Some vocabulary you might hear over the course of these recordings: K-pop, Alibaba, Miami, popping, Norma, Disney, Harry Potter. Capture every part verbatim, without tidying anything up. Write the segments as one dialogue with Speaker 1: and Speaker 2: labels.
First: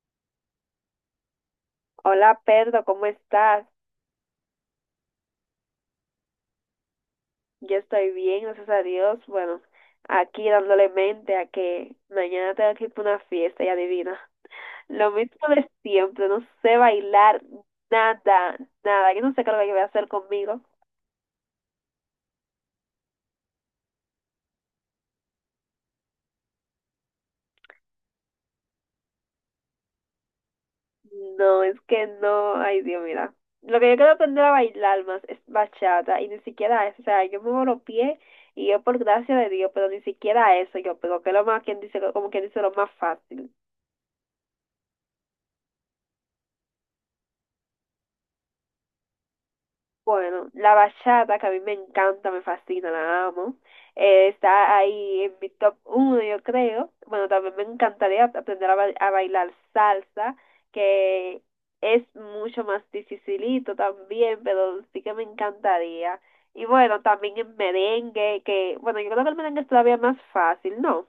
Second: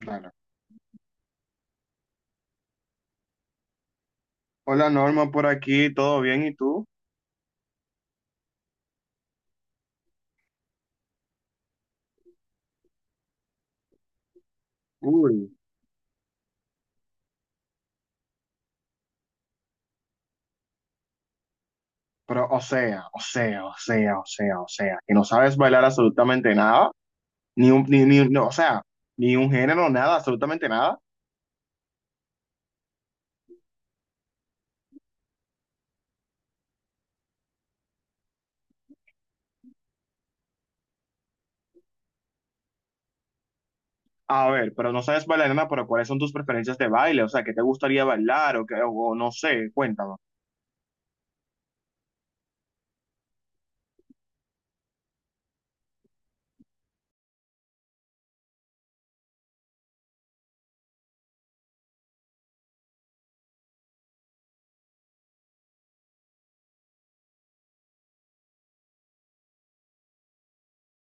Speaker 1: Claro.
Speaker 2: Hola Pedro, ¿cómo estás?
Speaker 1: Hola Norma, por aquí, ¿todo bien? ¿Y tú?
Speaker 2: Yo estoy bien, gracias a Dios. Bueno, aquí dándole mente a que mañana tengo que ir para una fiesta y adivina. Lo
Speaker 1: Uy,
Speaker 2: mismo de siempre, no sé bailar nada, nada. Yo no sé qué es lo que voy a hacer conmigo.
Speaker 1: pero o sea, o sea, o sea, o sea, o sea, que no sabes bailar absolutamente nada, ni un, ni, ni, no, o sea, ni un género, nada, absolutamente nada.
Speaker 2: No, es que no, ay Dios, mira. Lo que yo quiero aprender a bailar más es bachata y ni siquiera eso. O sea, yo muevo los pies y yo por gracia de Dios, pero ni siquiera eso yo, pero que es lo más, quien dice, como quien dice, lo más fácil.
Speaker 1: A ver, pero no sabes bailar nada, pero ¿cuáles son tus preferencias de baile? O sea, ¿qué te gustaría bailar o qué, o o no sé, cuéntame.
Speaker 2: Bueno, la bachata, que a mí me encanta, me fascina, la amo. Eh, está ahí en mi top uno, yo creo. Bueno, también me encantaría aprender a, ba- a bailar salsa, que es mucho más dificilito también, pero sí que me encantaría. Y bueno, también en merengue, que, bueno, yo creo que el merengue es todavía más fácil, ¿no?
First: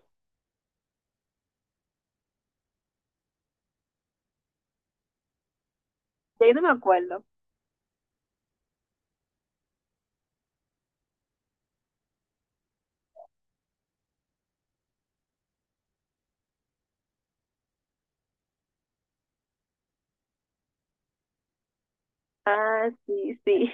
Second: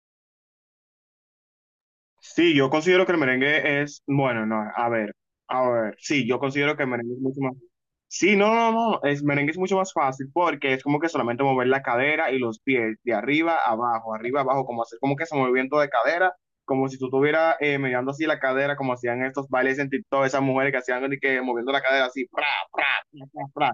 Speaker 1: Sí, yo considero que el merengue es, bueno, no, a ver, a ver, sí, yo
Speaker 2: Ya yo no me
Speaker 1: considero que el merengue es
Speaker 2: acuerdo.
Speaker 1: mucho más. Sí, no, no, no, es merengue es mucho más fácil porque es como que solamente mover la cadera y los pies de arriba a abajo, arriba a abajo, como hacer como que ese movimiento de cadera, como si tú estuvieras eh, mirando así la cadera, como hacían estos bailes en TikTok, esas mujeres que hacían de que moviendo la cadera así, pra, pra,
Speaker 2: Ah,
Speaker 1: pra,
Speaker 2: sí,
Speaker 1: pra,
Speaker 2: sí.
Speaker 1: pra.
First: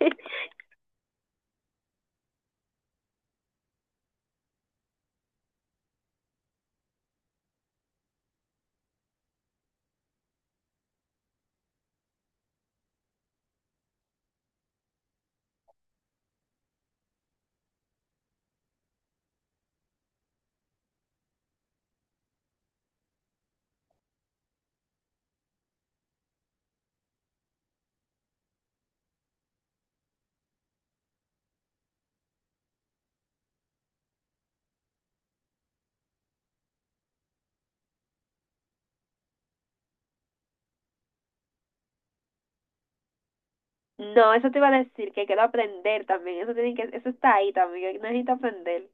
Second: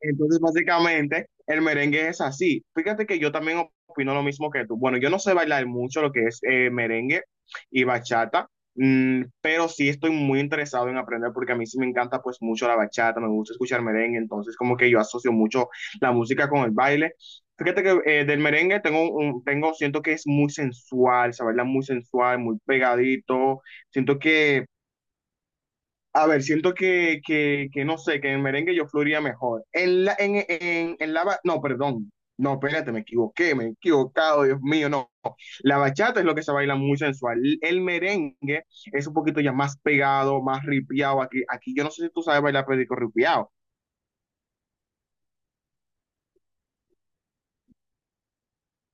Speaker 1: Entonces, básicamente, el merengue es así. Fíjate que yo también opino lo mismo que tú. Bueno, yo no sé bailar mucho lo que es eh, merengue y bachata, mm, pero sí estoy muy interesado en aprender porque a mí sí me encanta pues mucho la bachata, me gusta escuchar merengue, entonces como que yo asocio mucho la música con el baile. Fíjate que eh, del merengue tengo, un- tengo, siento que es muy sensual, se baila muy sensual, muy pegadito. Siento que a ver, siento que, que, que no sé, que en merengue yo fluiría mejor. En la, en, en, en la, ba- No, perdón. No, espérate, me equivoqué, me he equivocado, Dios mío, no. La bachata es lo que se baila muy sensual. El merengue es un poquito ya más pegado, más ripiado. Aquí, aquí yo no sé si tú sabes bailar perico ripiado.
Speaker 2: No, eso te iba a decir, que quiero aprender también. Eso tiene que, eso está ahí también, yo necesito aprender.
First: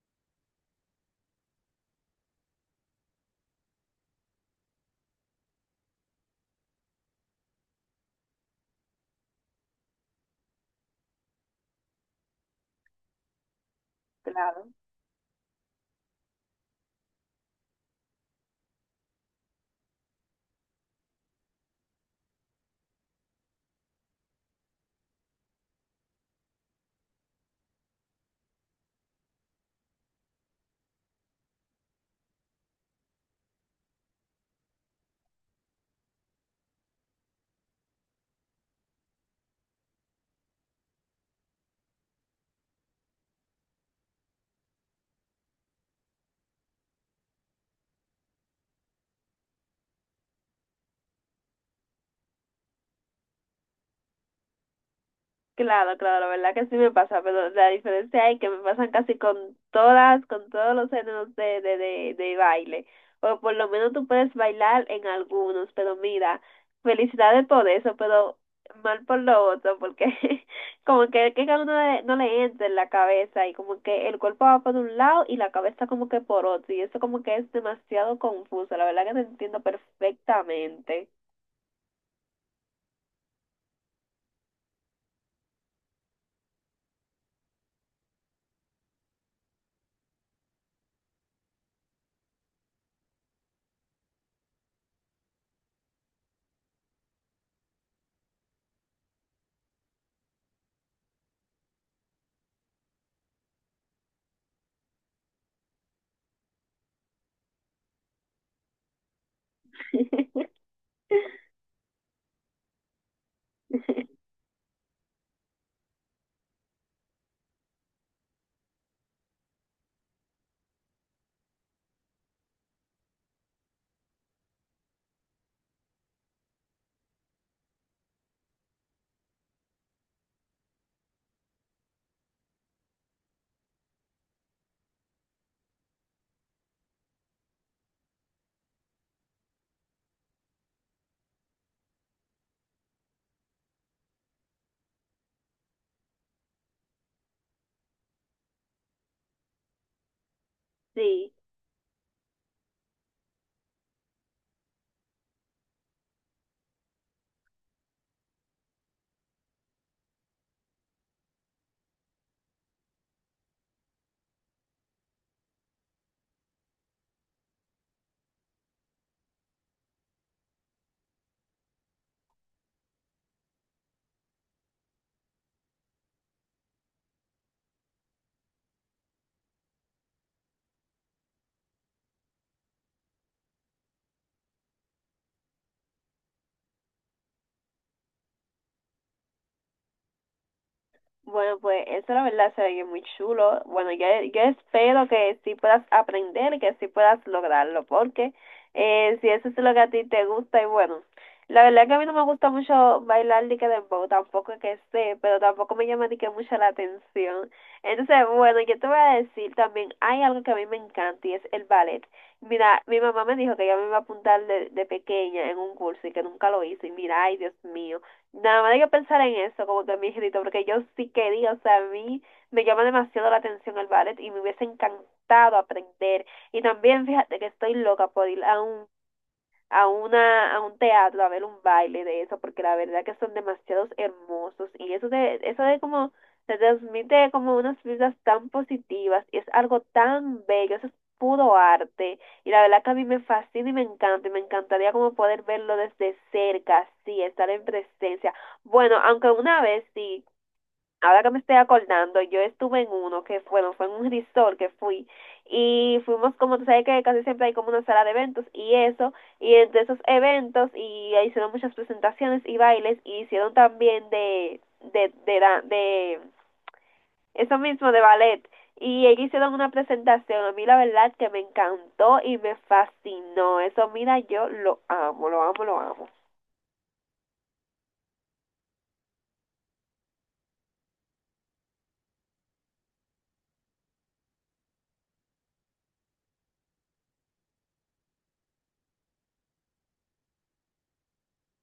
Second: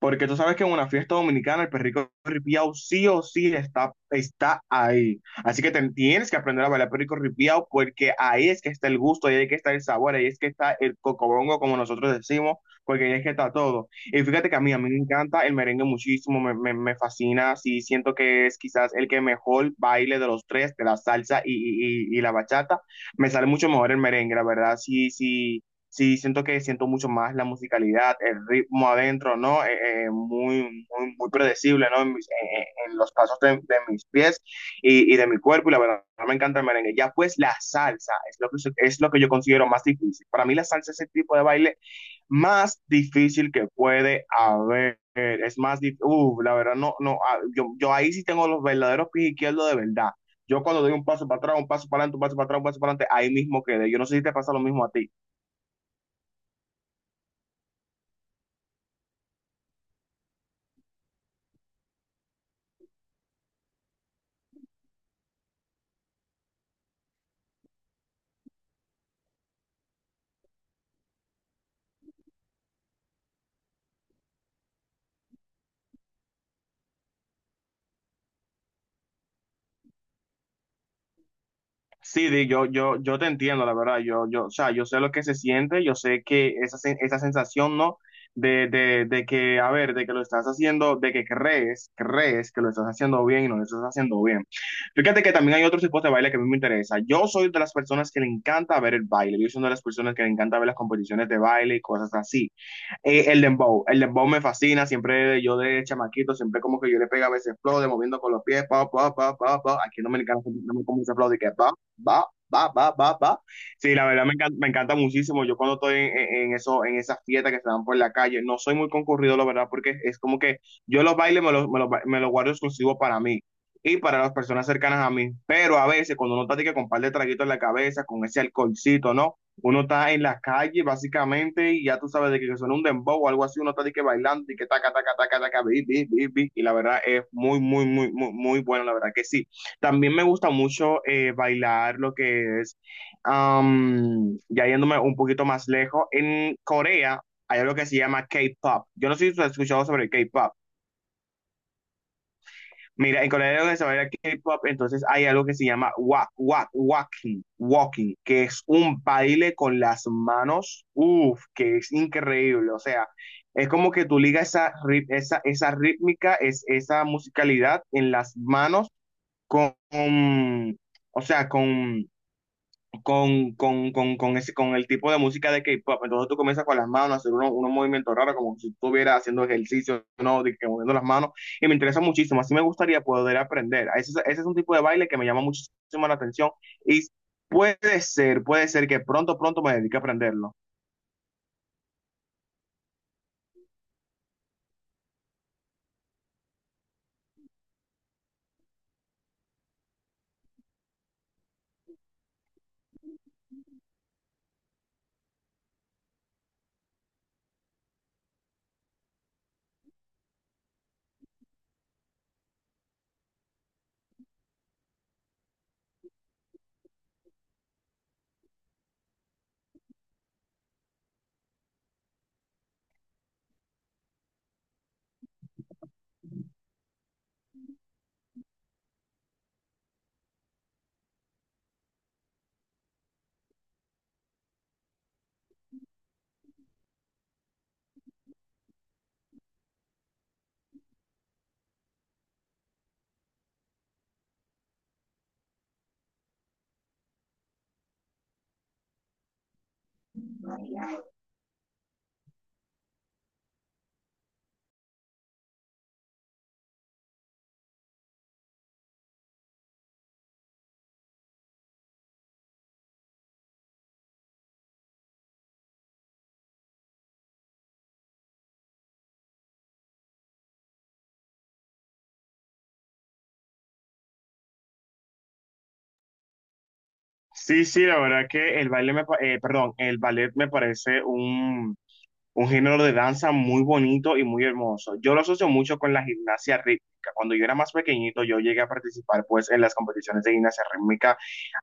Speaker 1: Porque tú sabes que en una fiesta dominicana el perrico ripiao sí o sí está, está ahí. Así que te- tienes que aprender a bailar perrico ripiao porque ahí es que está el gusto, ahí es que está el sabor, ahí es que está el cocobongo, como nosotros decimos, porque ahí es que está todo. Y fíjate que a
Speaker 2: Claro,
Speaker 1: mí, a mí me encanta el merengue muchísimo, me, me, me fascina, sí, siento que es quizás el que mejor baile de los tres, de la salsa y, y, y y la bachata. Me sale mucho mejor el merengue, la verdad, sí, sí sí siento que siento mucho más la musicalidad, el ritmo adentro, ¿no? Eh, eh, muy, muy, muy predecible, ¿no? En, mis- eh, eh, en los pasos de, de mis pies y, y de mi cuerpo, y la verdad me encanta el merengue. Ya pues la salsa es lo que, es lo que yo considero más difícil. Para mí la salsa es el tipo de baile más difícil que puede haber. Es más difícil, la verdad, no, no, ah, yo, yo ahí sí tengo los verdaderos pies izquierdos de verdad. Yo cuando doy un paso para atrás, un paso para adelante, un paso para atrás, un paso para adelante, ahí mismo quedé. Yo no sé si te pasa lo mismo a ti.
Speaker 2: claro, claro, la verdad que sí me pasa, pero la diferencia es que me pasan casi con todas, con todos los géneros de, de, de, de baile, o por lo menos tú puedes bailar en algunos, pero mira, felicidades por eso, pero mal por lo otro, porque como que, que a uno le- no le entra en la cabeza y como que el cuerpo va por un lado y la cabeza como que por otro, y eso como que es demasiado confuso, la verdad que te entiendo perfectamente.
Speaker 1: Sí, Di, yo, yo, yo te entiendo, la verdad. Yo, yo, o sea, yo sé lo que se siente, yo sé que esa, sen- esa sensación, ¿no? De, de, de que, a ver, de que lo estás haciendo, de que crees, crees que lo estás haciendo bien y no lo estás haciendo bien. Fíjate que también hay otros tipos de baile que a mí me interesa. Yo soy de las personas que le encanta ver el baile. Yo soy de las personas que le encanta ver las competiciones de baile y cosas así. Eh, el dembow, el dembow me fascina, siempre yo de chamaquito, siempre como que yo le pegaba ese flow de moviendo con los pies, pa, pa, pa, pa, pa, aquí en Dominicana siempre tenemos como ese flow de que pa, va, va, va, va, va. Sí, la verdad me encanta, me encanta muchísimo. Yo cuando estoy en, en- en eso, en esas fiestas que se dan por la calle, no soy muy concurrido, la verdad, porque es como que yo los bailes me los, me los, ba- me los guardo exclusivo para mí y para las personas cercanas a mí. Pero a veces, cuando uno está así que con un par de traguitos en la cabeza, con ese alcoholcito, ¿no? Uno está en la calle, básicamente, y ya tú sabes de que suena un dembow o algo así, uno está de que bailando y que taca, taca, taca, taca, bi, bi, bi, bi. Y la verdad es muy, muy, muy, muy, muy bueno, la verdad que sí. También me gusta mucho eh, bailar lo que es, am, ya yéndome un poquito más lejos, en Corea hay algo que se llama K-pop. Yo no sé si tú has escuchado sobre el K-pop.
Speaker 2: Sí.
Speaker 1: Mira, en Corea hay algo que se baila K-pop, entonces hay algo que se llama walk walk walking, walking, que es un baile con las manos, uff, que es increíble. O sea, es como que tú ligas esa, ri- esa, esa rítmica, es, esa musicalidad en las manos con, o sea, con con, con, con, con, ese, con el tipo de música de K-pop. Entonces tú comienzas con las manos a hacer unos, unos movimientos raros, como si estuvieras haciendo ejercicio, ¿no? De que moviendo las manos. Y me interesa muchísimo. Así me gustaría poder aprender. Ese, es- ese es un tipo de baile que me llama muchísimo la atención. Y puede ser, puede ser que pronto, pronto me dedique a aprenderlo.
Speaker 2: Bueno, pues eso la verdad se ve muy chulo. Bueno, yo, yo espero que sí puedas aprender, que sí puedas lograrlo, porque eh, si eso es lo que a ti te gusta, y bueno, la verdad que a mí no me gusta mucho bailar ni que dembow, tampoco que sé, pero tampoco me llama ni que mucho la atención. Entonces, bueno, yo te voy a decir también, hay algo que a mí me encanta y es el ballet. Mira, mi mamá me dijo que ella me iba a apuntar de, de pequeña en un curso y que nunca lo hizo, y mira, ay, Dios mío. Nada más hay que pensar en eso, como que mi grito, porque yo sí quería, o sea, a mí me llama demasiado la atención el ballet y me hubiese encantado aprender. Y también fíjate que estoy loca por ir a un a una, a un teatro, a ver un baile de eso, porque la verdad que son demasiados hermosos y eso de, eso de como, se transmite como unas vibras tan positivas y es algo tan bello, eso es puro arte y la verdad que a mí me fascina y me encanta y me encantaría como poder verlo desde cerca, sí, estar en presencia. Bueno, aunque una vez sí ahora que me estoy acordando, yo estuve en uno que fue, bueno, fue en un resort que fui y fuimos como tú sabes que casi siempre hay como una sala de eventos y eso y entre esos eventos y ahí hicieron muchas presentaciones y bailes y hicieron también de de de, de, de eso mismo de ballet y ellos hicieron una presentación a mí la verdad que me encantó y me fascinó eso, mira, yo lo amo, lo amo, lo amo.
Speaker 1: Sí, sí, la verdad que el baile me, pa- eh, perdón, el ballet me parece un, un género de danza muy bonito y muy hermoso. Yo lo asocio mucho con la gimnasia rítmica. Cuando yo era más pequeñito, yo llegué a participar pues en las competiciones de gimnasia rítmica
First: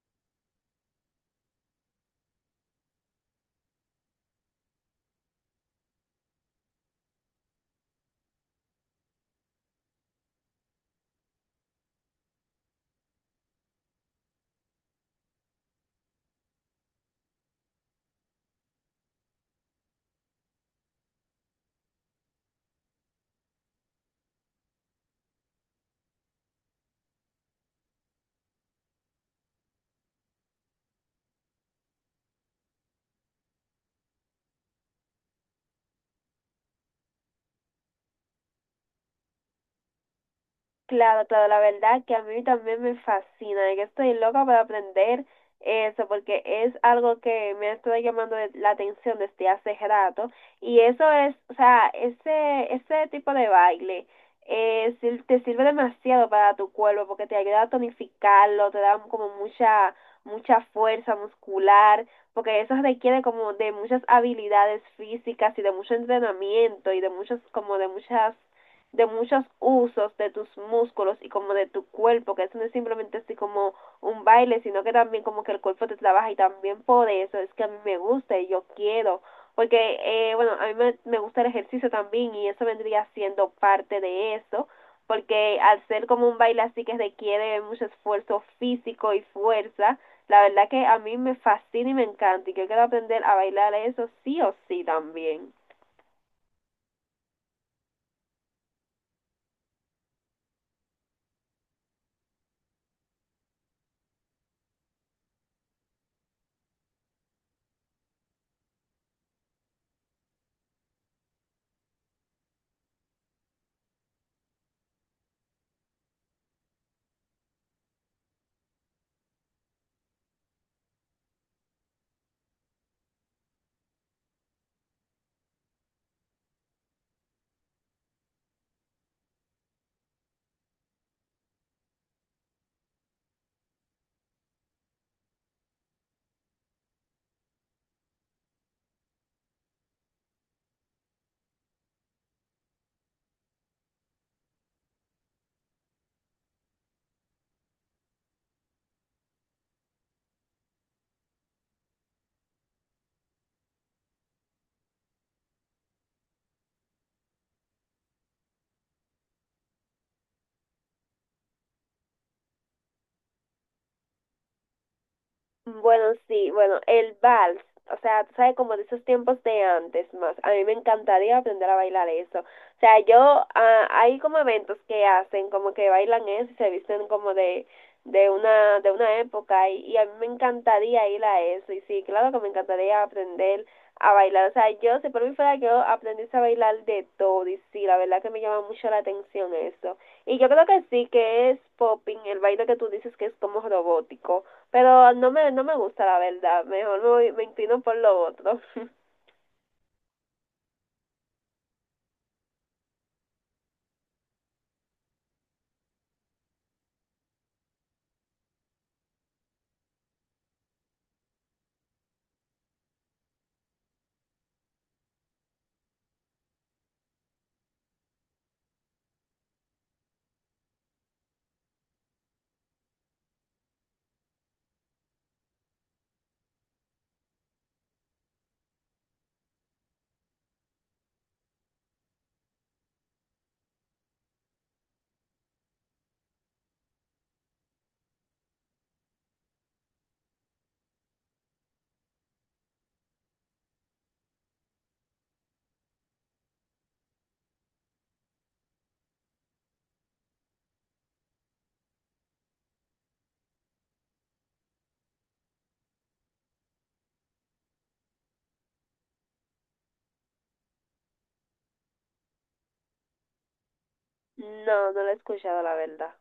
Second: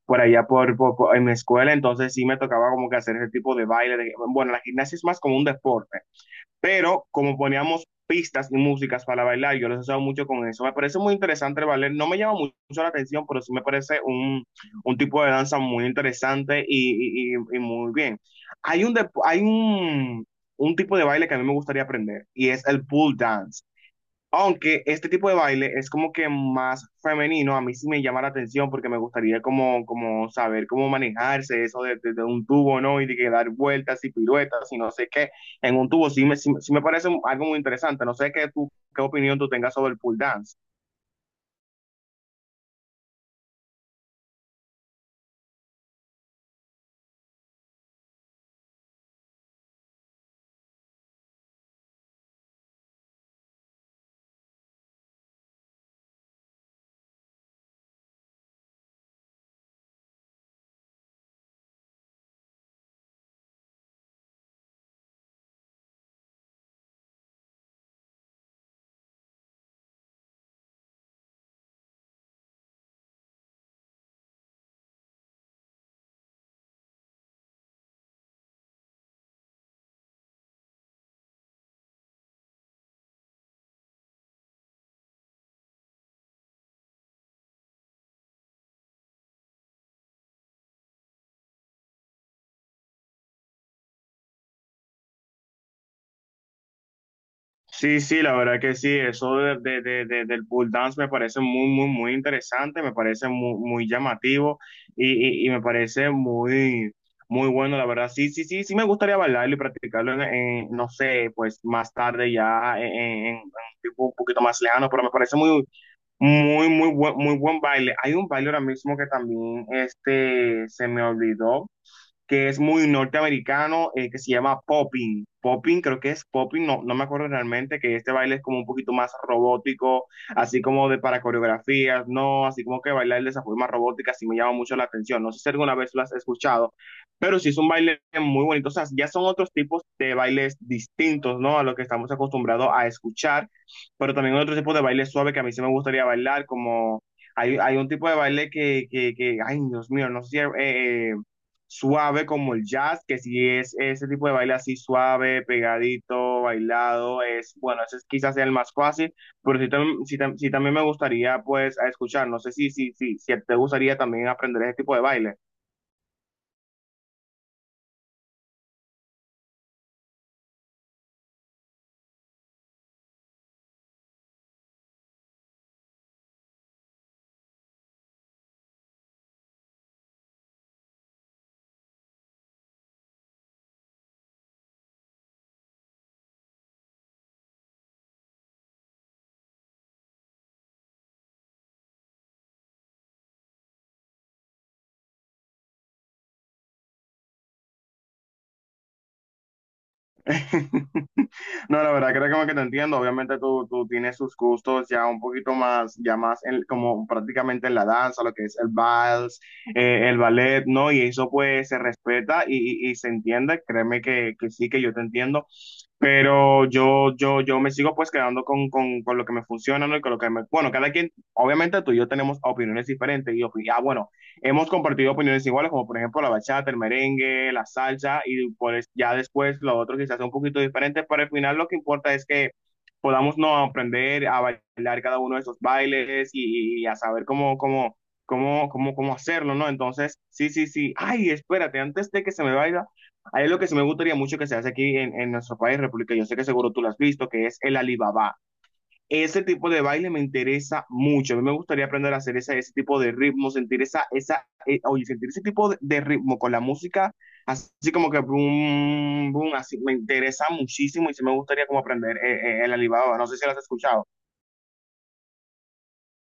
Speaker 1: por allá por, por- por- en mi escuela, entonces sí me tocaba como que hacer ese tipo de baile. De- bueno, la gimnasia es más como un deporte, pero como poníamos pistas y músicas para bailar, yo los he usado mucho con eso. Me parece muy interesante el ballet, no me llama mucho la atención, pero sí me parece un, un tipo de danza muy interesante y, y- y- y muy bien. Hay un, dep- hay un, un tipo de baile que a mí me gustaría aprender y es el pool dance. Aunque este tipo de baile es como que más femenino, a mí sí me llama la atención porque me gustaría como, como saber cómo manejarse eso de, de- de un tubo, ¿no? Y de que dar vueltas y piruetas y no sé qué en un tubo. Sí me, sí, me sí me parece algo muy interesante. No sé qué, tú, qué opinión tú tengas sobre el pool dance.
Speaker 2: Claro, claro, la verdad que a mí también me fascina, de que estoy loca para aprender eso, porque es algo que me ha estado llamando de- la atención desde hace rato, y eso es, o sea, ese, ese tipo de baile eh, sir- te sirve demasiado para tu cuerpo, porque te ayuda a tonificarlo, te da como mucha, mucha fuerza muscular, porque eso requiere como de muchas habilidades físicas y de mucho entrenamiento y de muchos, como de muchas de muchos usos de tus músculos y como de tu cuerpo, que eso no es simplemente así como un baile, sino que también como que el cuerpo te trabaja y también por eso es que a mí me gusta y yo quiero, porque eh, bueno, a mí me, me gusta el ejercicio también y eso vendría siendo parte de eso, porque al ser como un baile así que requiere mucho esfuerzo físico y fuerza, la verdad que a mí me fascina y me encanta y yo quiero aprender a bailar eso sí o sí también.
Speaker 1: Sí, sí, la verdad que sí, eso de, de- de- de- del pole dance me parece muy, muy, muy interesante, me parece muy, muy llamativo y, y- y me parece muy, muy bueno, la verdad. Sí, sí, sí, sí me gustaría bailarlo y practicarlo en, en, no sé, pues más tarde ya en, en- en un tipo un poquito más lejano, pero me parece muy, muy, muy buen, muy buen baile. Hay un baile ahora mismo que también este, se me olvidó que es muy norteamericano, eh, que se llama popping. Popping, creo que es popping, no, no me acuerdo realmente, que este baile es como un poquito más robótico, así como de para coreografías, no, así como que bailar de esa forma robótica, sí me llama mucho la atención. No sé si alguna vez lo has escuchado, pero sí es un baile muy bonito. O sea, ya son otros tipos de bailes distintos, ¿no? A lo que estamos acostumbrados a escuchar, pero también otro tipo de baile suave que a mí sí me gustaría bailar, como hay, hay un tipo de baile que, que, que ay, Dios mío, no sé si. Eh, eh, Suave como el jazz, que si es ese tipo de baile así suave, pegadito, bailado, es, bueno, ese es quizás sea el más fácil, pero sí, tam- sí tam- sí también me gustaría pues a escuchar, no sé si, si, si, si te gustaría también aprender ese tipo de baile.
Speaker 2: Bueno, sí, bueno, el vals, o sea, tú sabes, como de esos tiempos de antes más, a mí me encantaría aprender a bailar eso. O sea, yo, ah, hay como eventos que hacen, como que bailan eso y se visten como de, de una, de una época y, y a mí me encantaría ir a eso y sí, claro que me encantaría aprender a bailar. O sea, yo, si por mí fuera, yo aprendiese a bailar de todo y sí, la verdad que me llama mucho la atención eso. Y yo creo que sí, que es popping, el baile que tú dices que es como robótico. Pero no me, no me gusta la verdad, mejor me, voy- me inclino por lo otro.
Speaker 1: No, la verdad creo que como que te entiendo, obviamente tú, tú tienes sus gustos ya un poquito más, ya más en- como prácticamente en la danza, lo que es el vals, eh, el ballet, ¿no? Y eso pues se respeta y, y- y se entiende, créeme que, que sí, que yo te entiendo. Pero yo, yo, yo me sigo pues quedando con, con, con lo que me funciona, ¿no? Y con lo que me. Bueno, cada quien, obviamente tú y yo tenemos opiniones diferentes y opi- ah, bueno, hemos compartido opiniones iguales, como por ejemplo la bachata, el merengue, la salsa y pues ya después lo otro quizás sea un poquito diferente, pero al final lo que importa es que podamos no aprender a bailar cada uno de esos bailes y, y a saber cómo, cómo, cómo, cómo, cómo hacerlo, ¿no? Entonces, sí, sí, sí. Ay, espérate, antes de que se me vaya. Hay algo que sí me gustaría mucho que se hace aquí en, en nuestro país, República, yo sé que seguro tú lo has visto, que es el Alibaba. Ese tipo de baile me interesa mucho. A mí me gustaría aprender a hacer ese, ese tipo de ritmo, sentir esa, esa, eh, oye, sentir ese tipo de, de ritmo con la música, así como que boom, boom, así me interesa muchísimo y sí me gustaría como aprender eh, eh, el Alibaba. No sé si lo has escuchado.
Speaker 2: No, no lo he escuchado la verdad.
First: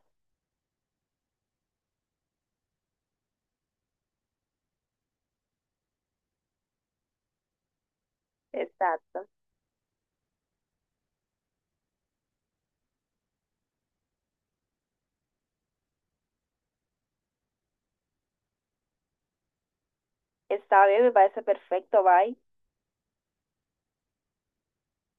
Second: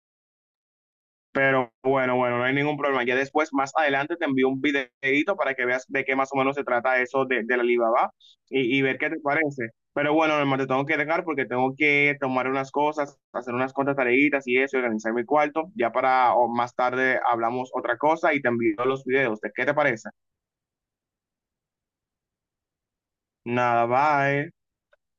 Speaker 1: Pero bueno, bueno, no hay ningún problema. Ya después, más adelante, te envío un videito para que veas de qué más o menos se trata eso de, de la Alibaba y, y ver qué te
Speaker 2: Exacto.
Speaker 1: parece. Pero bueno, Norma, te tengo que dejar porque tengo que tomar unas cosas, hacer unas cuantas tareitas y eso, y organizar mi cuarto. Ya para o más tarde hablamos otra cosa y te envío los videos. ¿De qué te parece?
Speaker 2: Está bien, me parece perfecto, bye.
Speaker 1: Nada, bye.